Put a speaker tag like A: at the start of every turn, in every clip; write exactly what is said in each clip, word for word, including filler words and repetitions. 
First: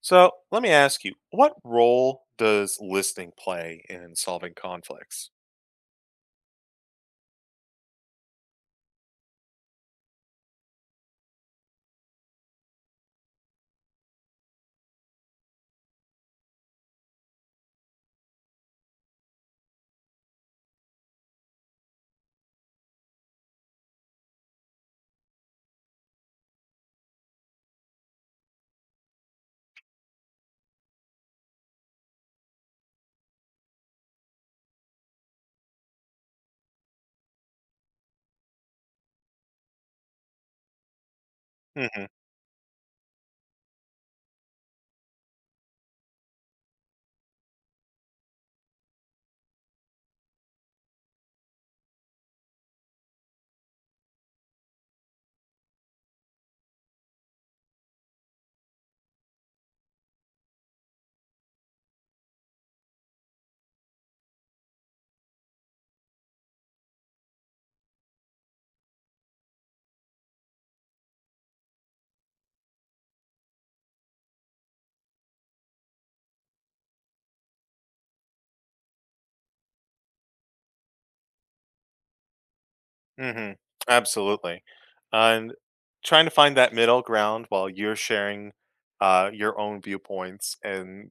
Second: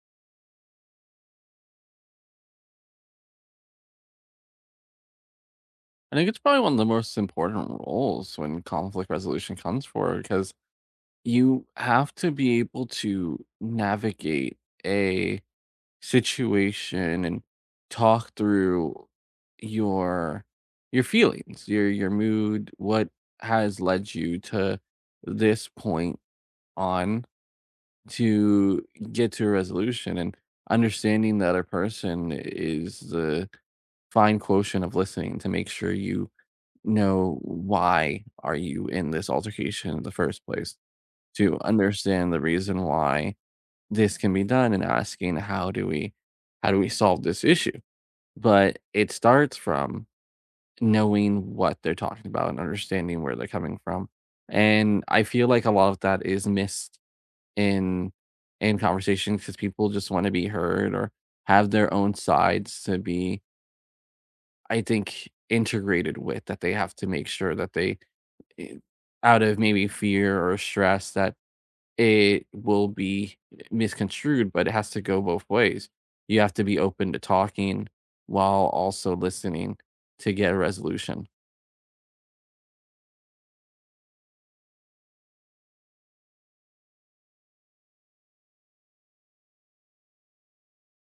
A: So let me ask you, what role does listening play in solving conflicts?
B: I think it's probably one of the most important roles when conflict resolution comes forward because you have to be able to navigate a situation and talk through your your feelings, your your mood, what has led you to this point on to get to a resolution. And understanding the other person is the fine quotient of listening to make sure you know why are you in this altercation in the first place, to
A: Hmm.
B: understand the reason why this can be done, and asking how do we how do we solve this issue? But it starts from knowing what they're talking about and understanding where they're coming from. And I feel like a lot of that is missed in in conversation because people just want to be heard or have their own sides to be, I think, integrated with, that they have to make sure that they eh, out of maybe fear or stress that it will be misconstrued, but it has to go both ways. You have to be open to talking while also listening to get a resolution.
A: Hmm. Absolutely. And trying to find that middle ground while you're sharing uh, your own viewpoints and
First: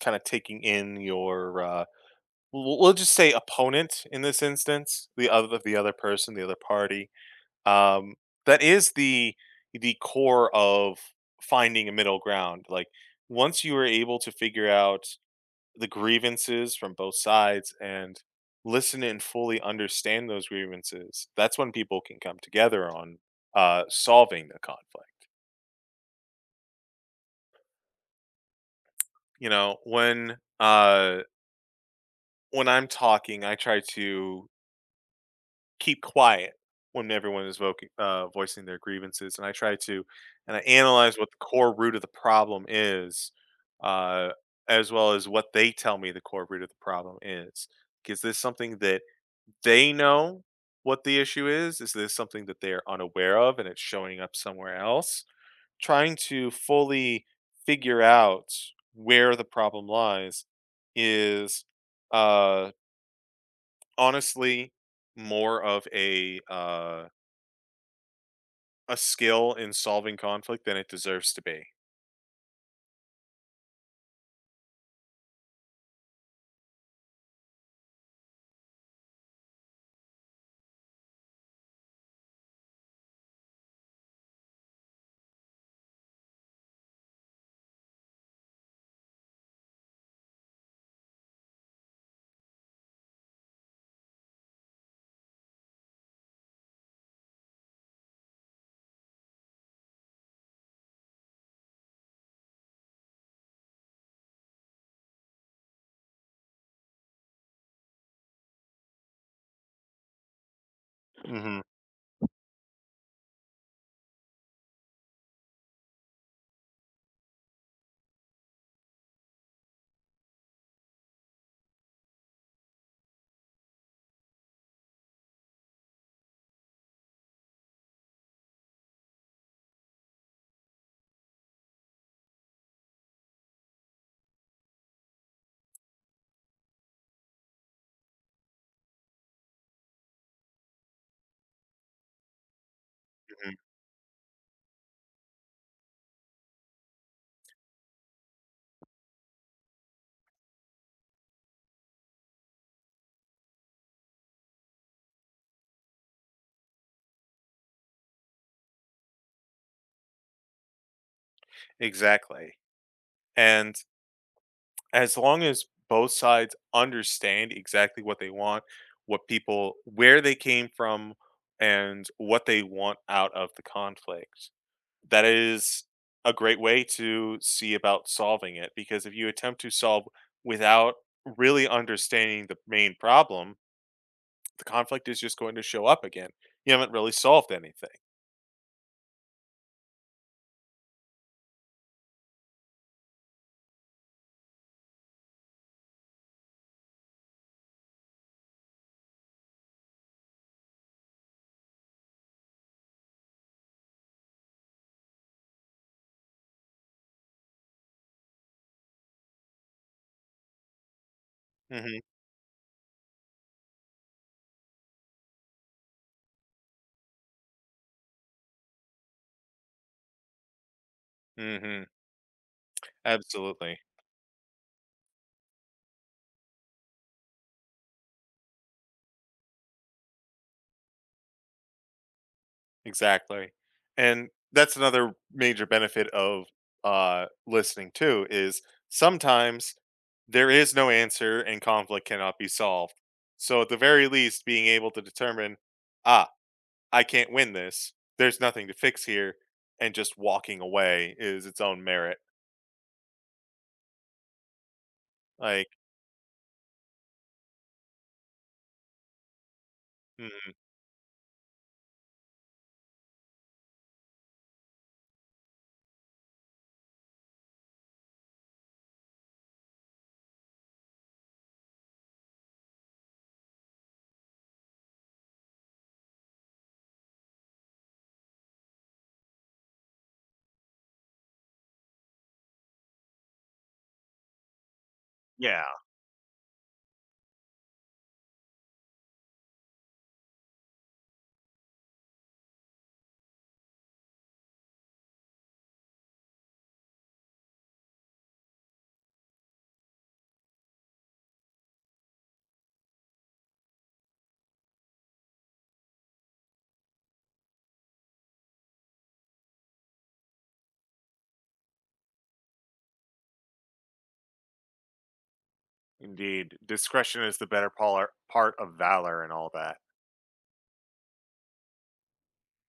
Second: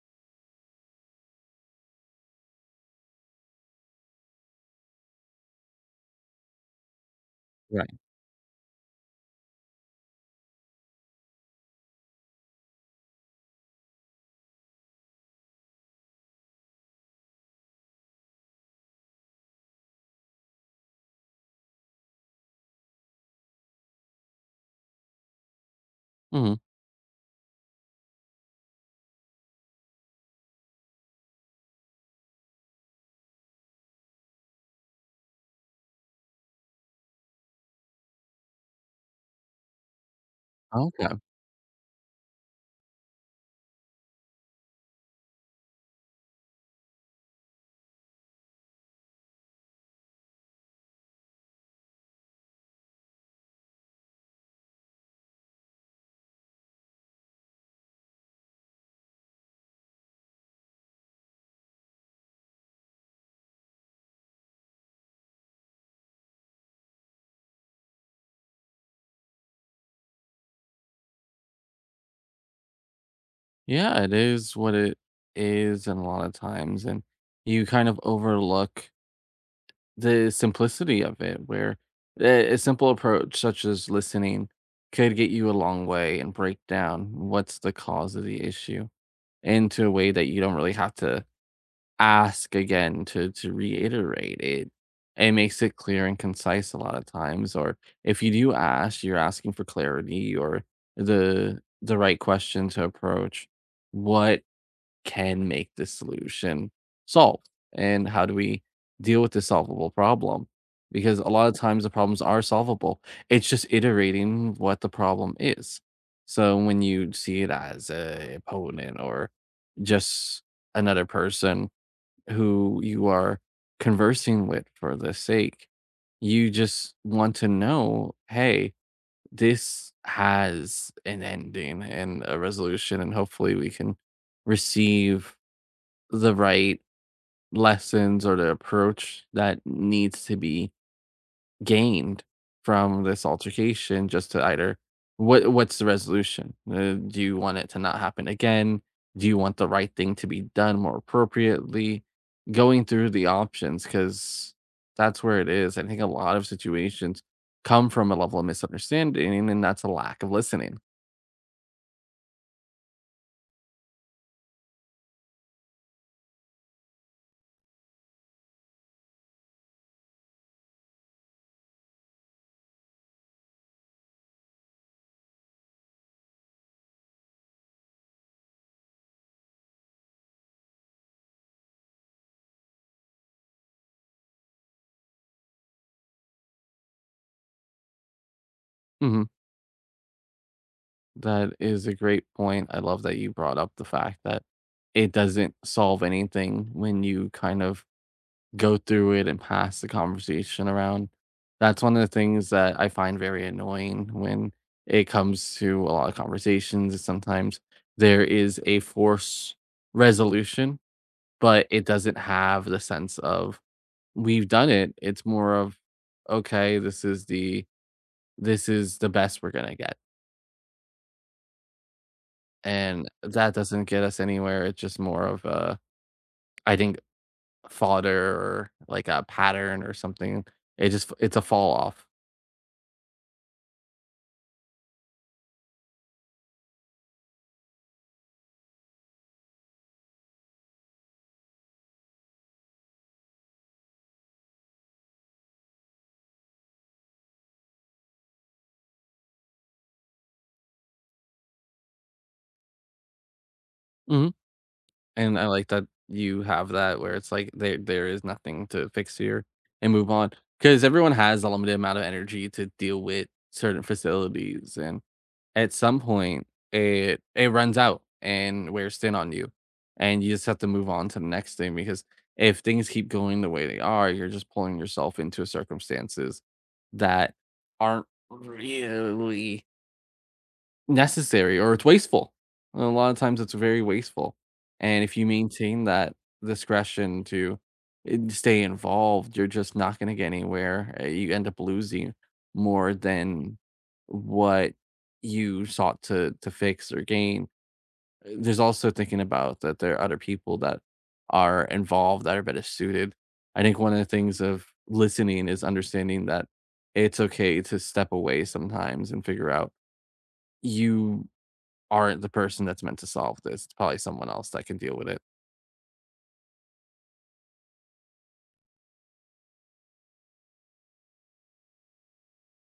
A: kind of taking in your, uh, we'll we'll just say opponent in this instance, the other the other person, the other party.
B: Right.
A: Um, that is the the core of finding a middle ground. Like once you are able to figure out the grievances from both sides and listen and fully understand those grievances, that's when people can come together on uh, solving the conflict.
B: Mhm.
A: You know, when uh, when I'm talking, I try to keep quiet when everyone is voc- uh, voicing their grievances, and I try to and I analyze
B: Okay.
A: what the core root of the problem is, uh, as well as what they tell me the core root of the problem is. Is this something that they know what the issue is? Is this something that they are unaware of and it's showing up somewhere else? Trying to fully figure out where the problem lies is uh, honestly more of a uh, a skill in solving conflict than it deserves to be.
B: Yeah, it is what it is. And a lot of times, and you kind of overlook the simplicity of it, where a a simple approach such as listening could get you a long way and break down what's the cause of the issue, into a way that you don't really have to ask again to to reiterate it. It makes it clear and concise a lot of times. Or if you do ask, you're asking for clarity or the the right question to approach. What can make this solution solved? And how do we deal with this solvable problem? Because a lot of
A: Hmm.
B: times the problems are solvable. It's just iterating what the problem is. So when you see it as a opponent or just another person who you are conversing with, for the sake, you just want to know, hey, this has an ending and a resolution, and hopefully we can receive the right lessons or the approach that needs to be gained from this
A: Mhm.
B: altercation, just to either what what's the resolution. Uh, do you want it to not happen again? Do you want the right thing to be done more appropriately? Going through the options, because that's where it is. I think a lot of situations come from a level of misunderstanding, and that's a lack of listening.
A: Exactly. And as long as both sides understand exactly what they want, what people where they came from, and what they want out of the conflict. That is a great way to see about solving it because if you attempt to solve without really understanding the main problem, the conflict is just going to show up again. You haven't really solved anything.
B: Mhm. That is a great point. I love that you brought up the fact that it doesn't solve anything when you kind of go through it and pass the conversation around. That's one of the things that I find very annoying when it comes to a lot of conversations. Is Sometimes there is a force resolution, but it
A: Mhm,
B: doesn't have the sense of, we've done it. It's more of, okay, this is the, this is the best we're gonna get.
A: mhm,
B: And that
A: absolutely.
B: doesn't get us anywhere. It's just more of a, I think, fodder or like a pattern or something. It just, it's a fall off.
A: Exactly. And that's another major benefit of uh, listening too is sometimes there is no answer and conflict cannot be solved. So at the very least, being able to determine, ah, I can't win this. There's nothing to fix here, and just walking away is its own merit.
B: Mhm. And I like
A: Like,
B: that you have that, where it's like there there is nothing to fix here, and move on.
A: mm,
B: Because everyone has a limited amount of energy to deal with certain facilities, and at some point, it it runs out and wears thin on you, and you just have to move on to the next thing. Because if things keep going the way they are, you're just pulling yourself into circumstances that aren't really necessary, or it's wasteful. And a lot of times it's very wasteful. And if you
A: yeah,
B: maintain that discretion to in- stay involved, you're just not going to get anywhere. Uh, You end up losing more than what you sought to to fix or gain. Uh, There's also thinking about that there are other people that are involved that are better suited. I think one of the things of listening is understanding that it's okay to step away sometimes and figure out you aren't the person that's meant to solve this. It's probably someone else that can deal with it.
A: indeed, discretion is the better polar- part of valor and all that.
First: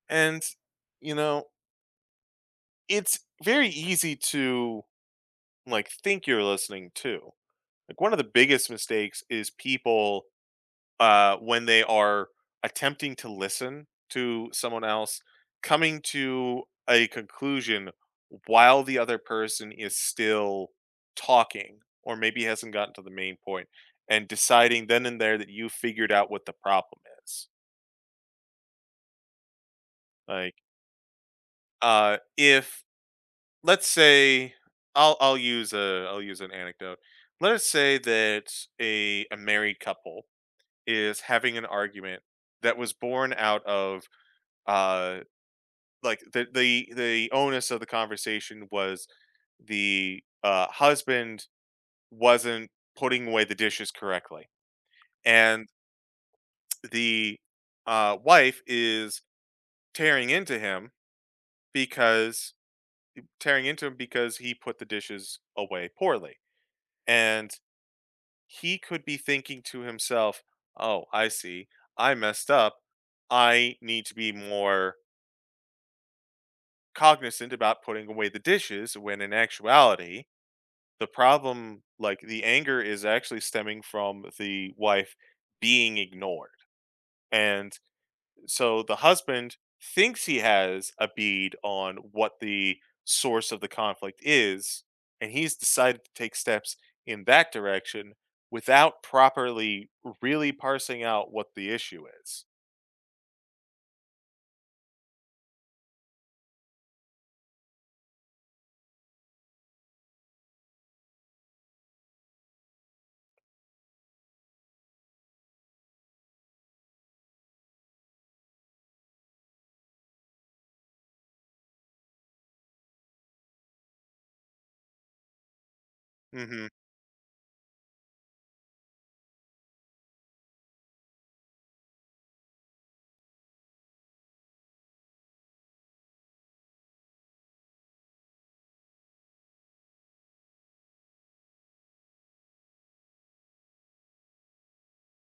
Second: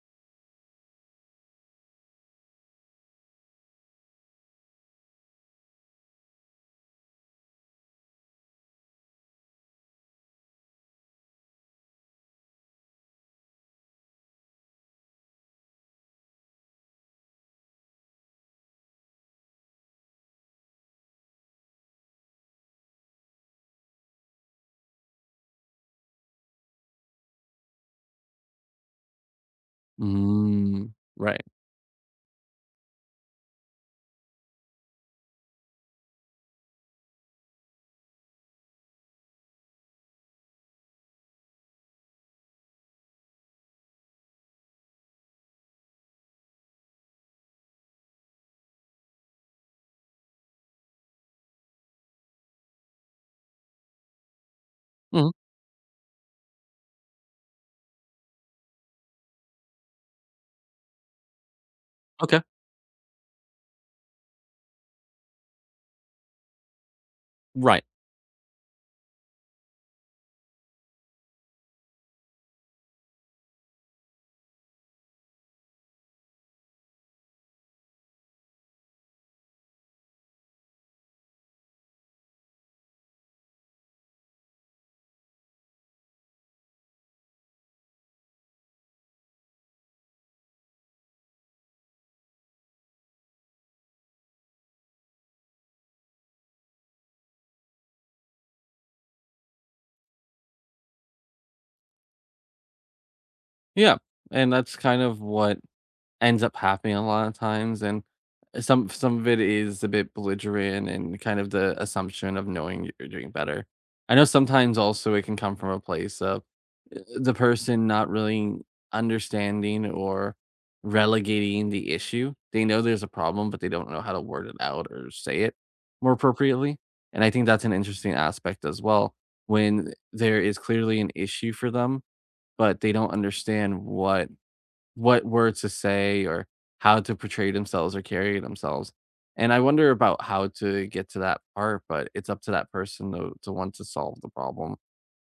A: And you know, it's very easy to like think you're listening too. Like one of the biggest mistakes is people uh when they are attempting to listen to someone else coming to a conclusion while the other person is still talking or maybe hasn't gotten to the main point and deciding then and there that you figured out what the problem is. Like
B: Mm, right.
A: uh if let's say I'll I'll use a I'll use an anecdote. Let us say that a a married couple is having an argument that was born out of uh like the the the onus of the conversation was the uh husband wasn't putting away the dishes correctly,
B: Mhm,
A: and the uh wife is tearing into him
B: okay.
A: because tearing into him because he put the dishes away poorly, and
B: Right.
A: he could be thinking to himself, oh, I see, I messed up, I need to be more cognizant about putting away the dishes, when in actuality the problem, like the anger, is actually stemming from the wife being ignored. And so the husband thinks he has a bead on what the source of the conflict is, and he's decided to take steps in that direction without properly really parsing out what the issue is.
B: Yeah, and that's kind of what ends up happening a lot of times. And uh, some some of it is a bit belligerent and kind of the assumption of knowing you're doing better. I know sometimes also it can come from a place of uh, the person not really understanding or relegating the issue. They know there's a problem, but they don't know how to word it out or say it more
A: Mhm.
B: appropriately. And I think that's an interesting aspect as well, when there is clearly an issue for them, but they don't understand what what words to say or how to portray themselves or carry themselves. And I wonder about how to get to that part, but it's up to that person to, to want to solve the problem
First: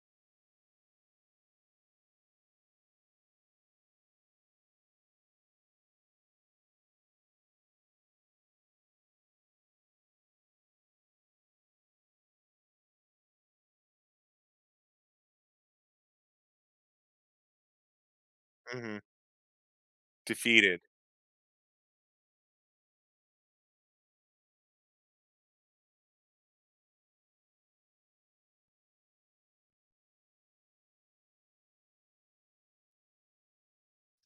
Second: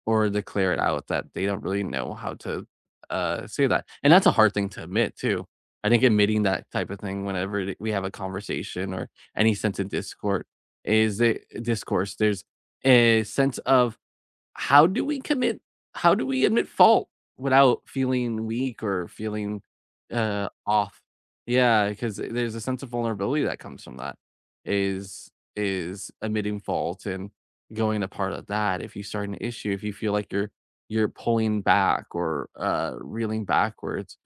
B: or declare it out that they don't really know how to, uh, say that. And that's a hard thing to admit, too. I think admitting that type of thing whenever it- we have a conversation or any sense of discord is a discourse. There's a sense of how do we commit how do we admit fault without feeling weak
A: Mhm.
B: or feeling, uh,
A: Defeated.
B: off? Yeah, because there's a sense of vulnerability that comes from that, is is admitting fault and going a part of that. If you start an issue, if you feel like you're you're pulling back or, uh, reeling backwards,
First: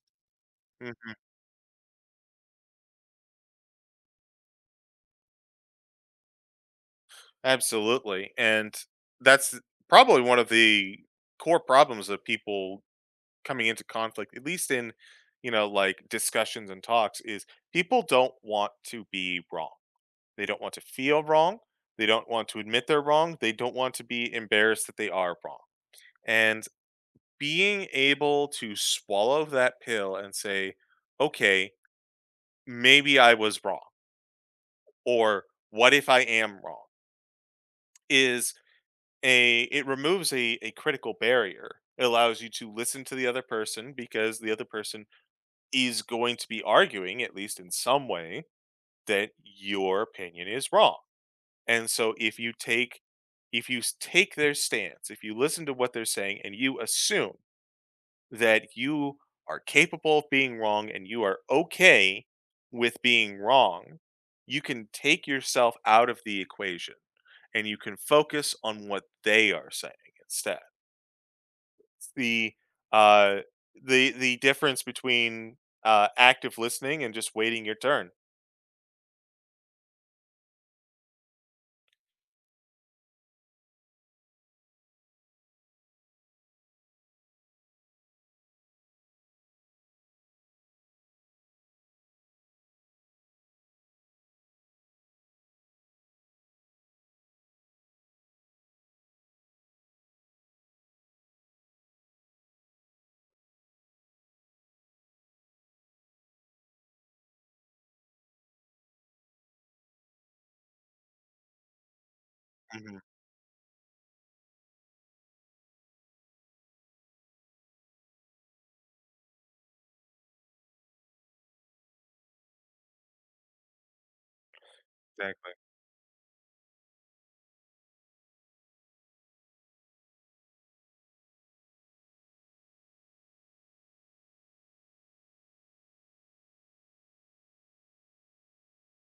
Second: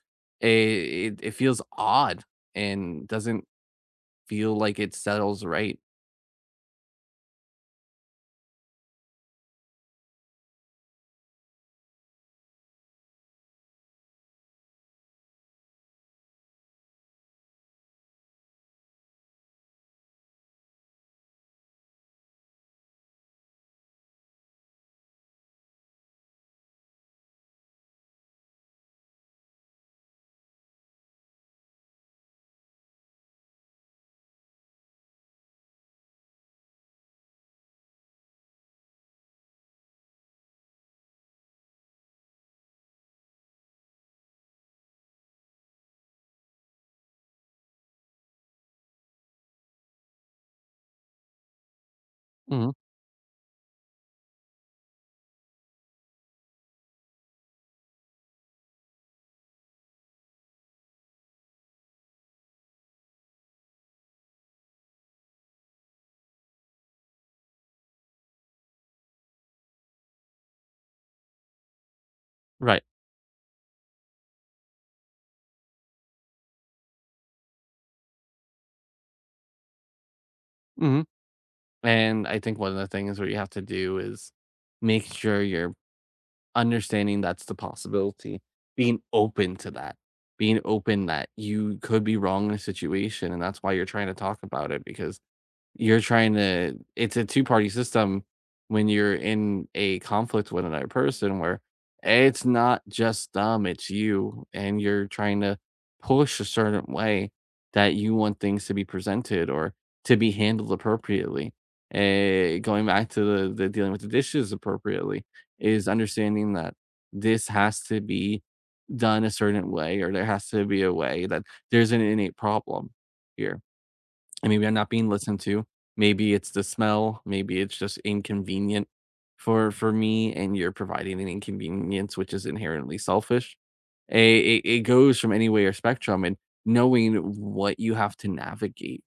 B: I
A: Mm-hmm.
B: it it feels odd and doesn't feel like it settles right.
A: Absolutely, and that's probably one of the core problems of people coming into conflict, at least in, you know, like, discussions and talks, is people don't want to be wrong. They don't want to feel wrong, they don't want to admit they're wrong, they don't want to be embarrassed that they are wrong, and being able to swallow that pill and say, "Okay, maybe I was wrong," or "What if I am wrong?" is a it removes a, a critical barrier. It allows you to listen to the other person because the other person is going to be arguing, at least in some way, that your opinion is wrong. And so if you
B: Mhm.
A: take if you s- take their stance, if you listen to what they're saying and you assume that you are capable of being wrong and you are okay with being wrong, you can take yourself out of the equation and you can focus on what they are saying instead. The
B: Right.
A: uh the the difference between uh active listening and just waiting your turn.
B: Mhm. And I think one of the things where you have to do is make sure you're understanding that's the possibility, being open to that, being open that you could be wrong in a situation. And that's why you're trying to talk about it, because you're trying to it's a two-party system when you're in a conflict with another person, where it's not just them, it's you, and you're trying to push a certain way that you want things to be presented or to be handled appropriately. Eh, going
A: Mhm.
B: back to the the dealing with the dishes appropriately, is understanding that this has to be done a certain way, or there has to be a way that there's an innate problem here, and maybe I'm not being listened
A: Exactly.
B: to. Maybe it's the smell, maybe it's just inconvenient for for me, and you're providing an inconvenience which is inherently selfish. A- It, it goes from any way or spectrum, and knowing what you have to navigate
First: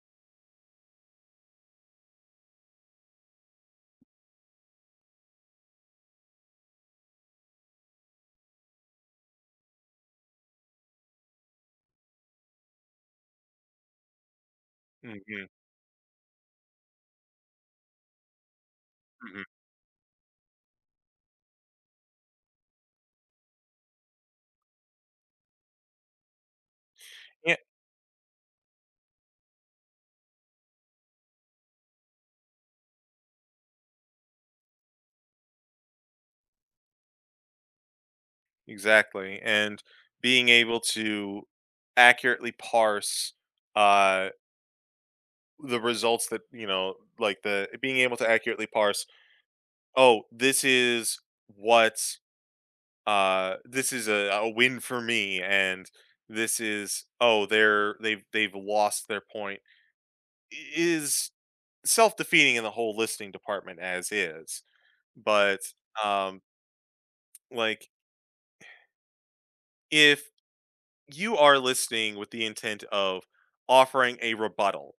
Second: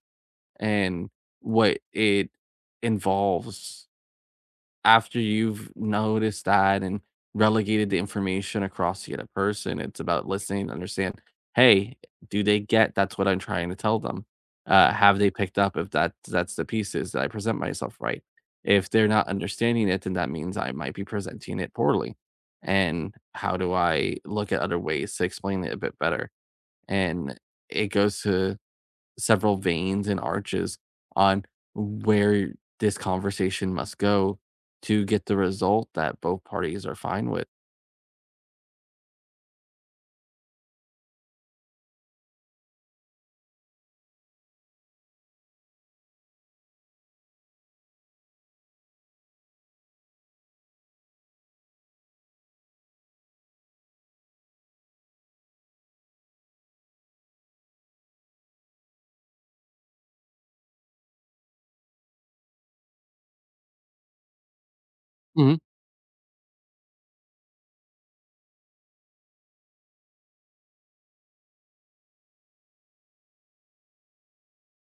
B: and what it involves, after you've noticed that and relegated the information across the other person, it's about listening to understand, hey, do they get that's what I'm trying to tell them? Uh, have they
A: Mhm,
B: picked up if that that's the pieces that I present myself right? If they're not
A: mhm.
B: understanding it, then that means I might be presenting it poorly. And how do I look at other ways to explain it a bit better? And
A: Yeah,
B: it goes to several veins and arches on where this conversation must go to get the result that both parties are fine with.
A: exactly. And being able to accurately parse uh the results that, you know, like the being able to accurately parse, oh, this is what uh this is a, a win for me, and this is, oh, they're they've they've lost their point, is self-defeating in the whole listening department as is.
B: Mhm.
A: But, um, like, if you are listening with the intent of offering a rebuttal,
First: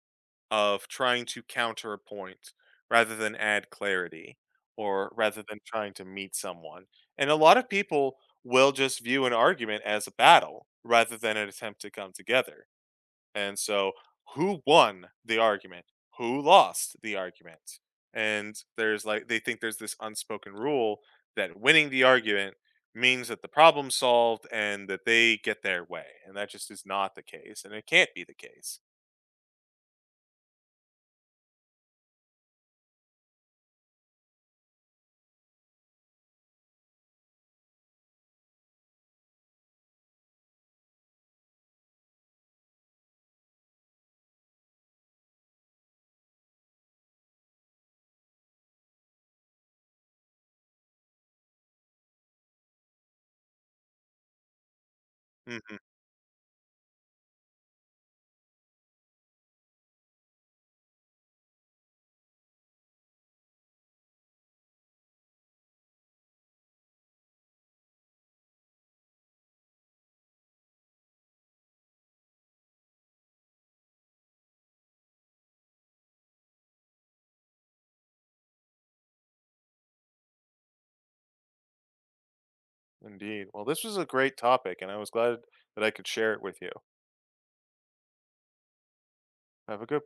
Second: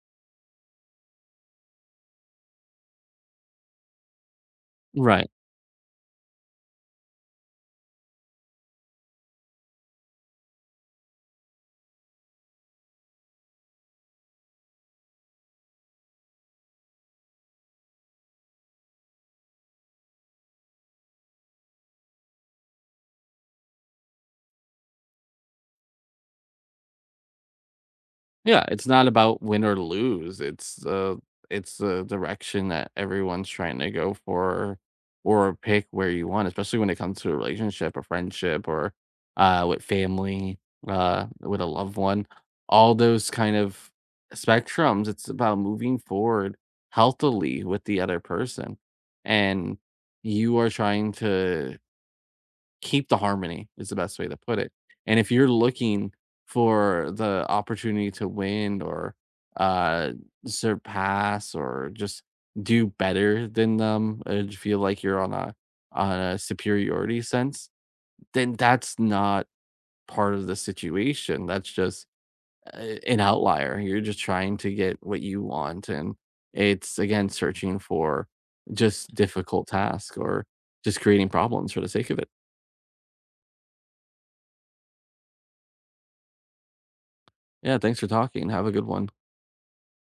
A: of trying to counter a point rather than add clarity, or
B: Right.
A: rather than trying to meet someone, and a lot of people will just view an argument as a battle rather than an attempt to come together. And so, who won the argument? Who lost the argument? And there's like, they think there's this unspoken rule that winning the argument means that the problem's solved and that they get their way. And that just is not the case. And it can't be the
B: Yeah,
A: case.
B: it's not about win or lose. It's uh it's the direction that everyone's trying to go for, or pick where you want, especially when it comes to a relationship, a friendship, or uh with family, uh with a loved one. All those kind of spectrums, it's about moving forward healthily with the other person. And you are trying to keep the harmony, is the best way to put it. And if you're
A: Hmm.
B: looking for the opportunity to win or uh, surpass or just do better than them and feel like you're on a on a superiority sense, then that's not part of the situation. That's just uh, an outlier. You're just trying to get what you want, and it's again searching for just difficult task, or just creating problems for the sake of it.
A: Indeed. Well, this was a great topic, and I was glad that I could share it with you.
B: Yeah, thanks for talking. Have a good one.
A: Have a good one.